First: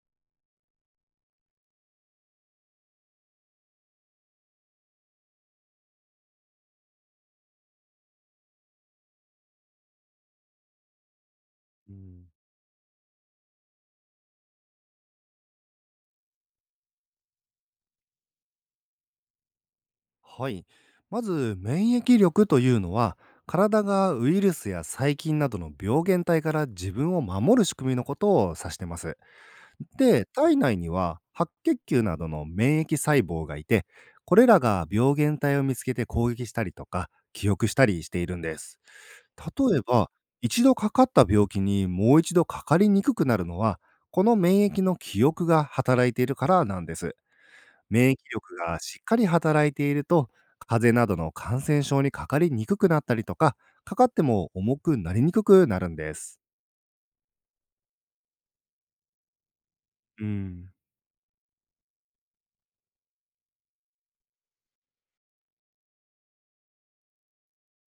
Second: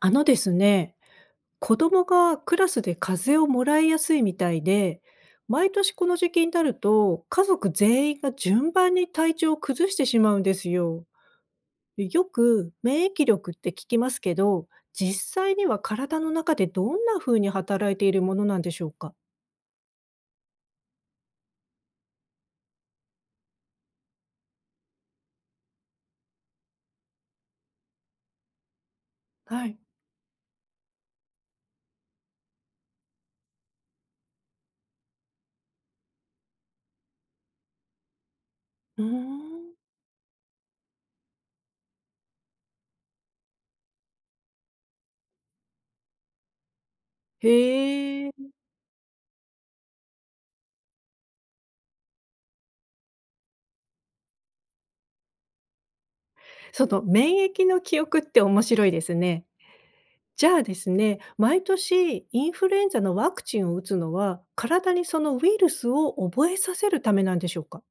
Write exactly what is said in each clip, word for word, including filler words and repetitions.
あのですね、子供がクラスで風邪をもらいやすいみたいで、毎年この時期になると、家族全員が順番に体調を崩してしまうんですよ。うよん、く免疫力って聞きますけど、実際には体の中でどんな風に働いているものなんでしょうか。はい。まず、免疫力というのは、体がウイルスや細菌などの病原体から自分を守る仕組みのことを指してます。はい。で、体内には白血球などの免疫細胞がいて、これらが病原体を見つけて攻撃したりとか、記憶したりしているんです。うーん。例えば、一度かかった病気にもう一度かかりにくくなるのは、この免疫の記憶が働いているからなんです。免疫へえ。力がしっかり働いていると、風邪などの感染症にかかりにくくなったりとか、かかっても重くなりにくくなるんです。その免疫の記憶って面白いですね。うじゃあん。ですね、毎年インフルエンザのワクチンを打つのは、体にそのウイルスを覚えさせるためなんでしょうか？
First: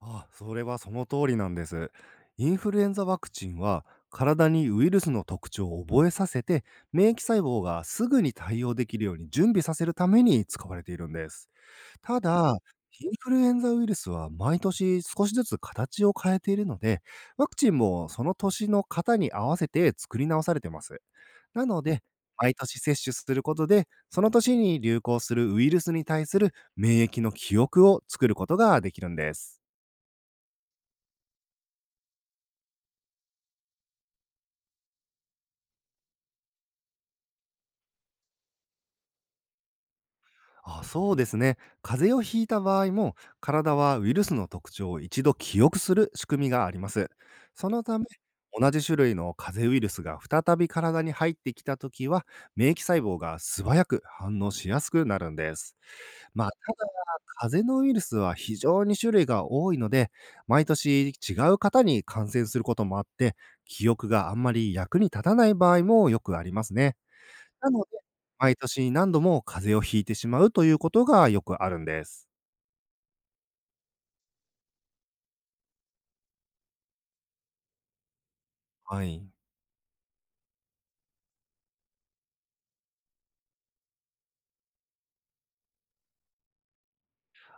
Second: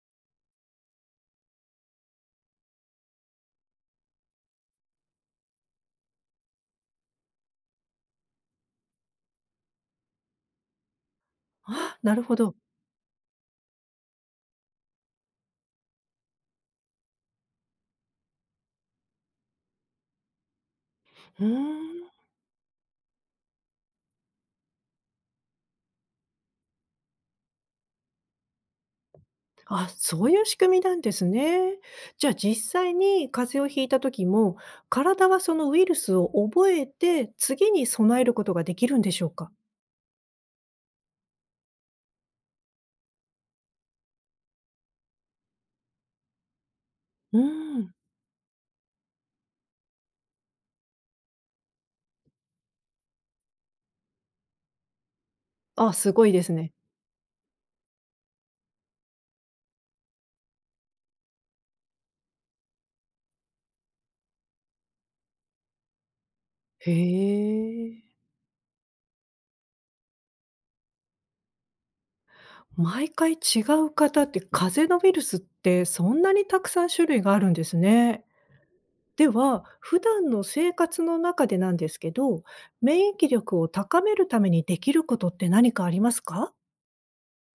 あ、それはその通りなんです。インフルエンザワクチンは、体にウイルスの特徴を覚えさせて、免疫細胞がすぐに対応できるように準備させるために使われているんです。あなたるほど。だ、インフルエンザウイルスは毎年少しずつ形を変えているので、ワクチンもその年の型に合わせて作り直されてます。うーなので、ん。毎年接種することで、その年に流行するウイルスに対する免疫の記憶を作ることができるんです。あ、そういう仕組みなんですね。じゃあ実際に風邪をひいた時も、体はそのウイルスを覚えて、次に備えることができるんでしょうか？あ、そうですね。風邪をひいた場合も、体はウイルスの特徴を一度記憶する仕組みがあります。うそのん。ため、同じ種類の風邪ウイルスが再び体に入ってきたときは、免疫細胞が素早く反応しやすくなるんです。あ、すごいでまあ、すたね。だ、風邪のウイルスは非常に種類が多いので、毎年違う方に感染することもあって、記憶があんまり役に立たない場合もよくありますね。へなので、え。毎年何度も風邪をひいてしまうということがよくあるんです。毎回違う方って、風邪のウイルスってそんなにたくさん種類があるんですね。はい。では、普段の生活の中でなんですけど、免疫力を高めるためにできることって何かありますか？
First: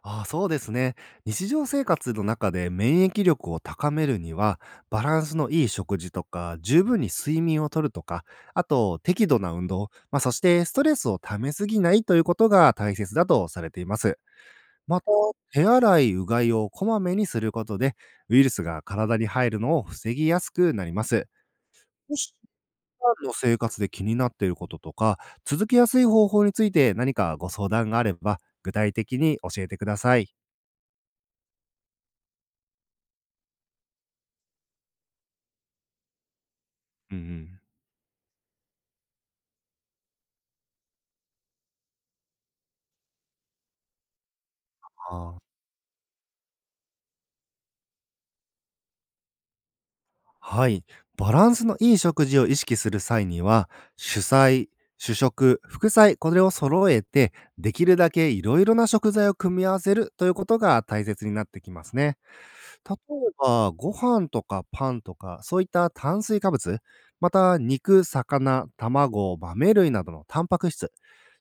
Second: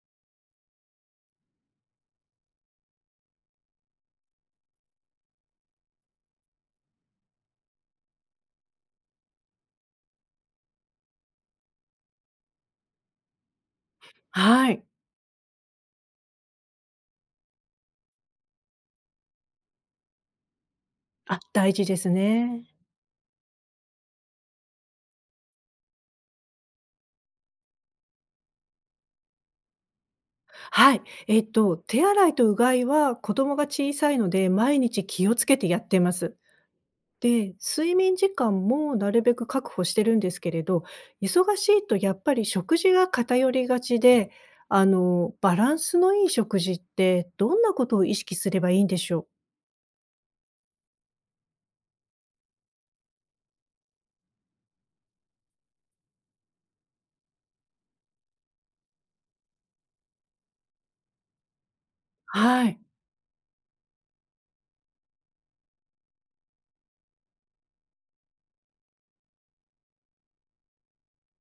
ああ、そうですね。日常生活の中で免疫力を高めるには、バランスのいい食事とか、十分に睡眠をとるとか、あと適度な運動、まあ、そしてストレスを溜めすぎないということが大切だとされています。はい。また、手洗い、うがいをこまめにすることで、ウイルスが体に入るのを防ぎやすくなります。あ。大事ですね。普段の生活で気になっていることとか、続けやすい方法について何かご相談があれば、具体的に教えてください。はい。えっと、手洗いとうがいは子供が小さいので、毎日気をつけてやってます。うんうで、ん。睡眠時間もなるべく確保してるんですけれど、忙しいとやっぱり食事が偏りがちで、ああの、あ、バランスのいい食事ってどんなことを意識すればいいんでしょう？はい。バランスのいい食事を意識する際には、主菜、主食、副菜、これを揃えて、できるだけいろいろな食材を組み合わせるということが大切になってきますね。はい。例えば、ご飯とかパンとか、そういった炭水化物、また肉、魚、卵、豆類などのタンパク質、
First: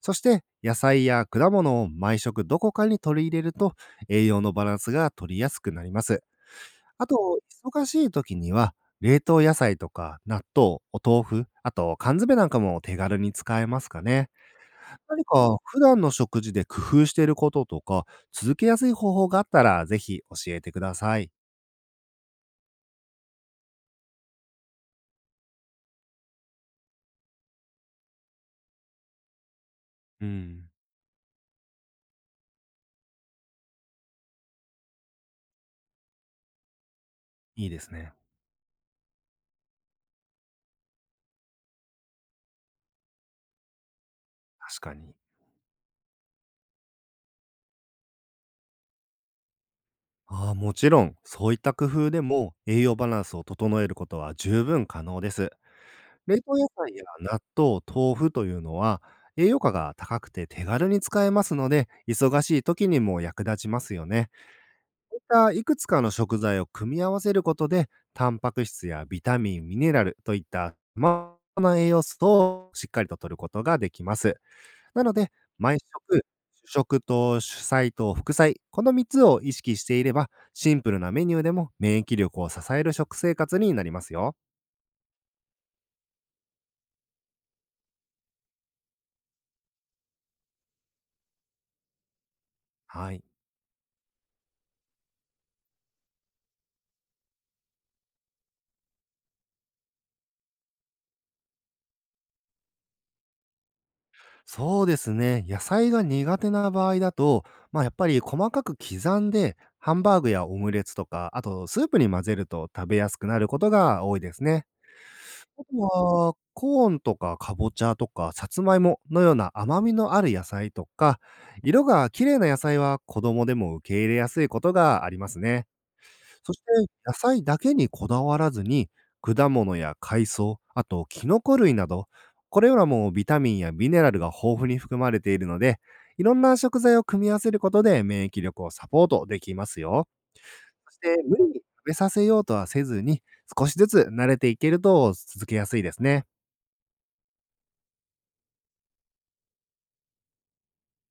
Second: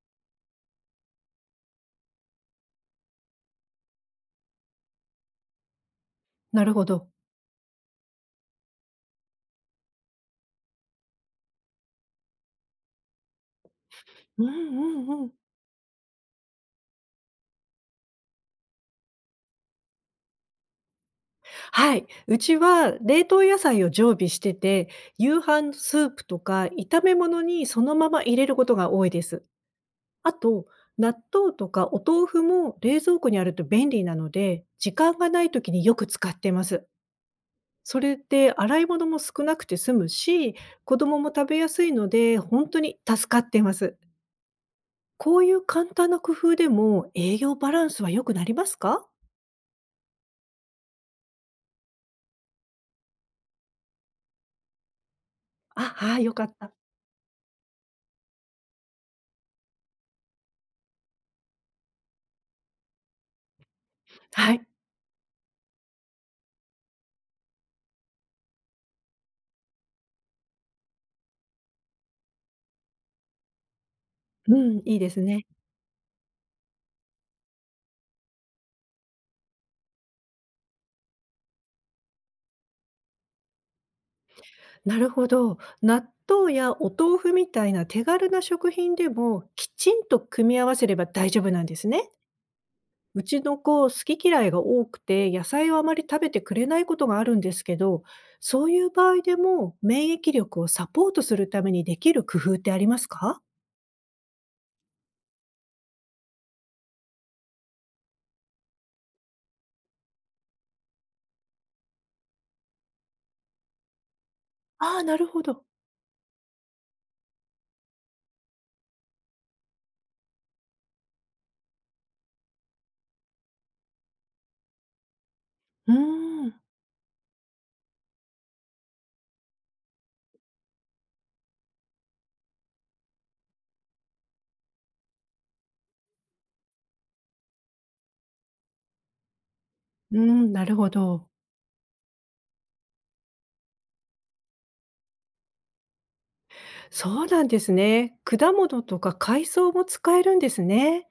そして野菜や果物を毎食どこかに取り入れると栄養のバランスが取りやすくなります。なるほあど。と、忙しい時には冷凍野菜とか納豆、お豆腐、あと缶詰なんかも手軽に使えますかね。うんうん何うん。か普段の食事で工夫していることとか、続けやすい方法があったらぜひ教えてください。はい。うちは冷凍野菜を常備してて、夕飯スープとか炒め物にそのまま入れることが多いです。うあと、ん。納豆とかお豆腐も冷蔵庫にあると便利なので、時間がない時によく使ってます。いいですそね。れで洗い物も少なくて済むし、子供も食べやすいので、本当に助かってます。確かに。こういう簡単な工夫でも栄養バランスは良くなりますか。ああ、もちろん、そういった工夫でも栄養バランスを整えることは十分可能です。あ、はい、よ冷かっ凍野た。菜や納豆、豆腐というのは、栄養価が高くて手軽に使えますので、忙しい時にも役立ちますよね。はい。こういったいくつかの食材を組み合わせることで、タンパク質やビタミン、ミネラルといった、まあな栄養素をしっかりと摂ることができます。うん、いいなでのすで、ね。毎食、主食と主菜と副菜、このみっつを意識していれば、シンプルなメニューでも免疫力を支える食生活になりますよ。なるほど。納豆やお豆腐みたいな手軽な食品でもきちんと組み合わせれば大丈夫なんですね。はい。うちの子、好き嫌いが多くて野菜をあまり食べてくれないことがあるんですけど、そういう場合でも免疫力をサポートするためにできる工夫ってありますか。そうですね。野菜が苦手な場合だと、まあやっぱり細かく刻んで、ハンバーグやオムレツとか、あとスープに混ぜると食べやすくなることが多いですね。ああー、なるほあど。とは、コーンとかかぼちゃとかさつまいものような甘みのある野菜とか、色が綺麗な野菜は子供でも受け入れやすいことがありますね。うーそん。して、野菜だけにこだわらずに、果物や海藻、あとキノコ類など、これらもビタミンやミネラルが豊富に含まれているので、いろんな食材を組み合わせることで免疫力をサポートできますよ。うーん、なるほそして、ど。無理に食べさせようとはせずに、少しずつ慣れていけると続けやすいですね。そうなんですね。果物とか海藻も使えるんですね。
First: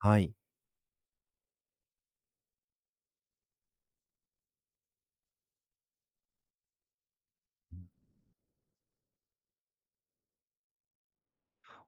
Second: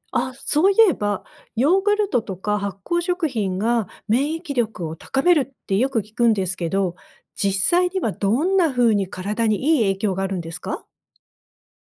はあ、い。そういえば、ヨーグルトとか発酵食品が免疫力を高めるってよく聞くんですけど、実際にはどんな風に体にいい影響があるんですか。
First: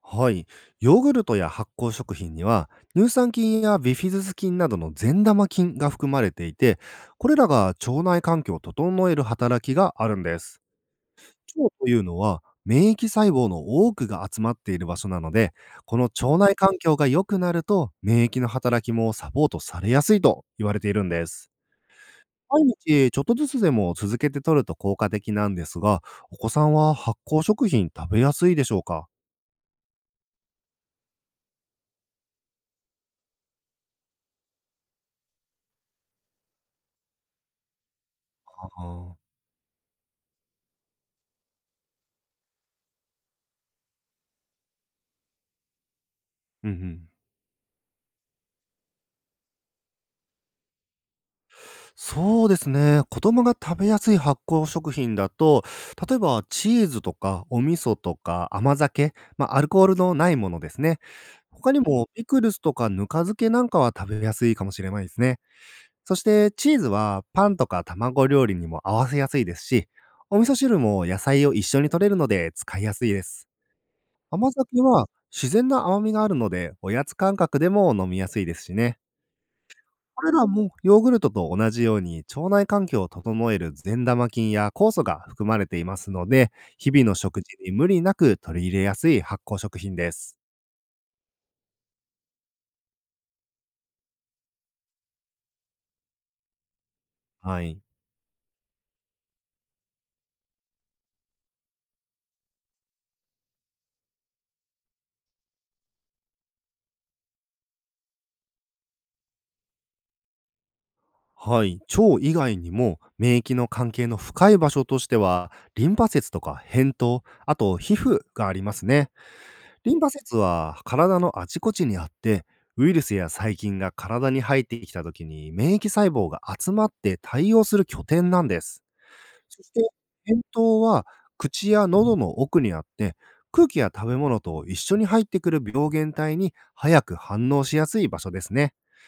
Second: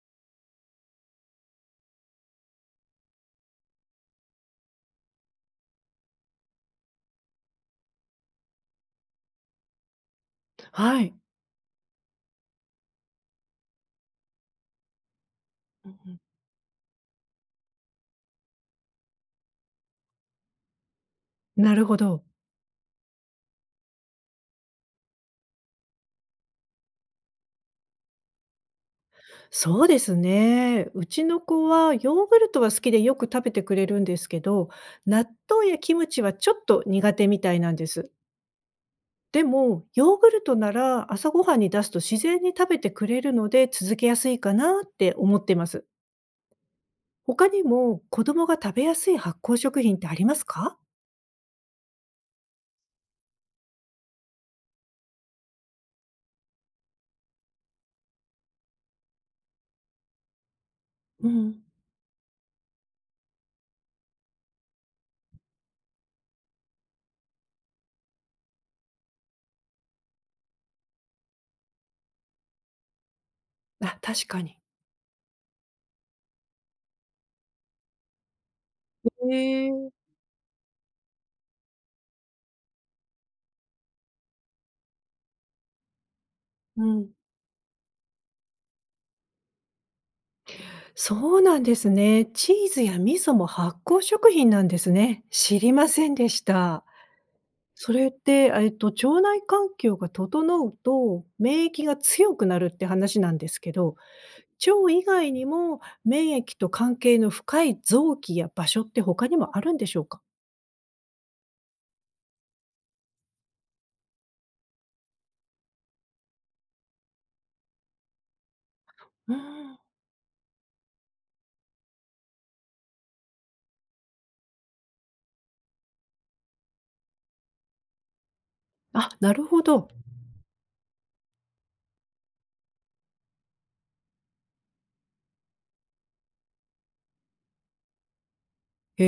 はい。ヨーグルトや発酵食品には、乳酸菌やビフィズス菌などの善玉菌が含まれていて、これらが腸内環境を整える働きがあるんです。はい。腸というのは、免疫細胞の多くが集まっている場所なので、うこんのうん。腸内環境が良くなると、免疫の働きもサポートされやすいと言われているんです。なるほど。毎日ちょっとずつでも続けて取ると効果的なんですが、お子さんは発酵食品食べやすいでしょうか？そうですね。うちの子はヨーグルトは好きでよく食べてくれるんですけど、納豆やキムチはちょっと苦手みたいなんです。あー、でも、ヨーグルトなら朝ごはんに出すと自然に食べてくれるので続けやすいかなって思ってます。うんうん、他にも子供が食べやすい発酵食品ってありますか？そうですね。子供が食べやすい発酵食品だと、例えばチーズとかお味噌とか甘酒、まあ、アルコールのないものですね。うん。他にもピクルスとかぬか漬けなんかは食べやすいかもしれないですね。そしてチーズはパンとか卵料理にも合わせやすいですし、お味噌汁も野菜を一緒に摂れるので使いやすいです。あ、確か甘に。酒は自然な甘みがあるので、おやつ感覚でも飲みやすいですしね。へえ。これらもヨーグルトと同じように腸内環境を整える善玉菌や酵素が含まれていますので、う日々のん。食事に無理なく取り入れやすい発酵食品です。そうなんですね。チーズや味噌も発酵食品なんですね。知りませんでした。はい。それって、えっと、腸内環境が整うと、免疫が強くなるって話なんですけど、腸以外にも免疫と関係の深い臓器や場所って他にもあるんでしょうか？はい。腸以外にも免疫の関係の深い場所としては、リンパ節とか扁桃、あと皮膚がありますね。うん。リンパ節は体のあちこちにあって、ウイルスや細菌が体に入ってきた時に免疫細胞が集まって対応する拠点なんです。あ、なるそほして、ど。扁桃は口や喉の奥にあって、空気や食べ物と一緒に入ってくる病原体に早く反応しやすい場所ですね。へ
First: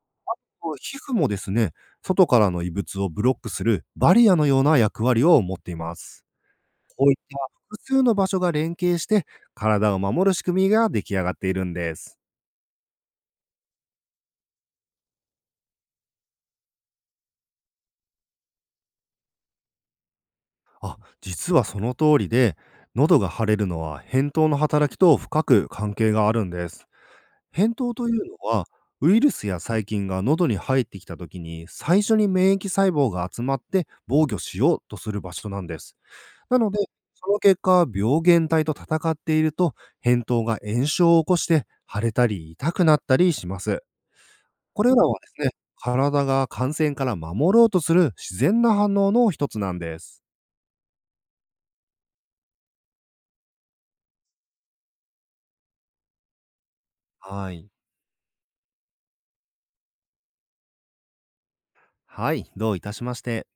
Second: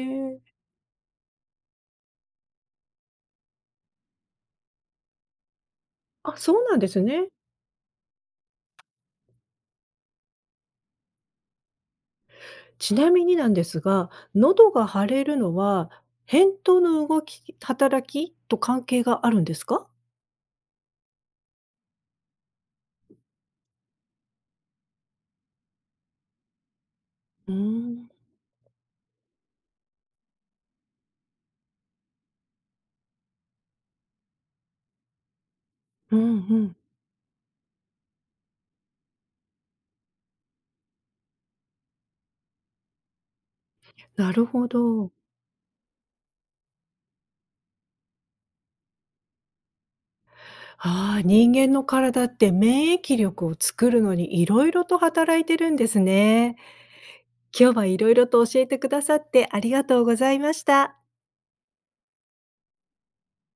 え。こう皮膚もですね、外からの異物をブロックするバリアのような役割を持っています。あ、そうなんですこういっね。た複数の場所が連携して、体を守る仕組みが出来上がっているんです。ちなみになんですが、喉が腫れるのは、扁桃の動き働きと関係があるんですか？実はその通りで、喉が腫れるのは扁桃の働きと深く関係があるんです。うー扁桃とん。いうのは、ウイルスや細菌が喉に入ってきた時に、最初に免疫細胞が集まって防御しようとする場所なんです。うんうなのん。で、その結果、病原体と戦っていると、扁桃が炎症を起こして、腫れたり痛くなったりします。なるほこれらど。はですね、体が感染から守ろうとする自然な反応の一つなんです。ああ、人間の体って免疫力を作るのにいろいろと働いてるんですね。はい。今日はいろいろと教えてくださってありがとうございました。はい、どういたしまして。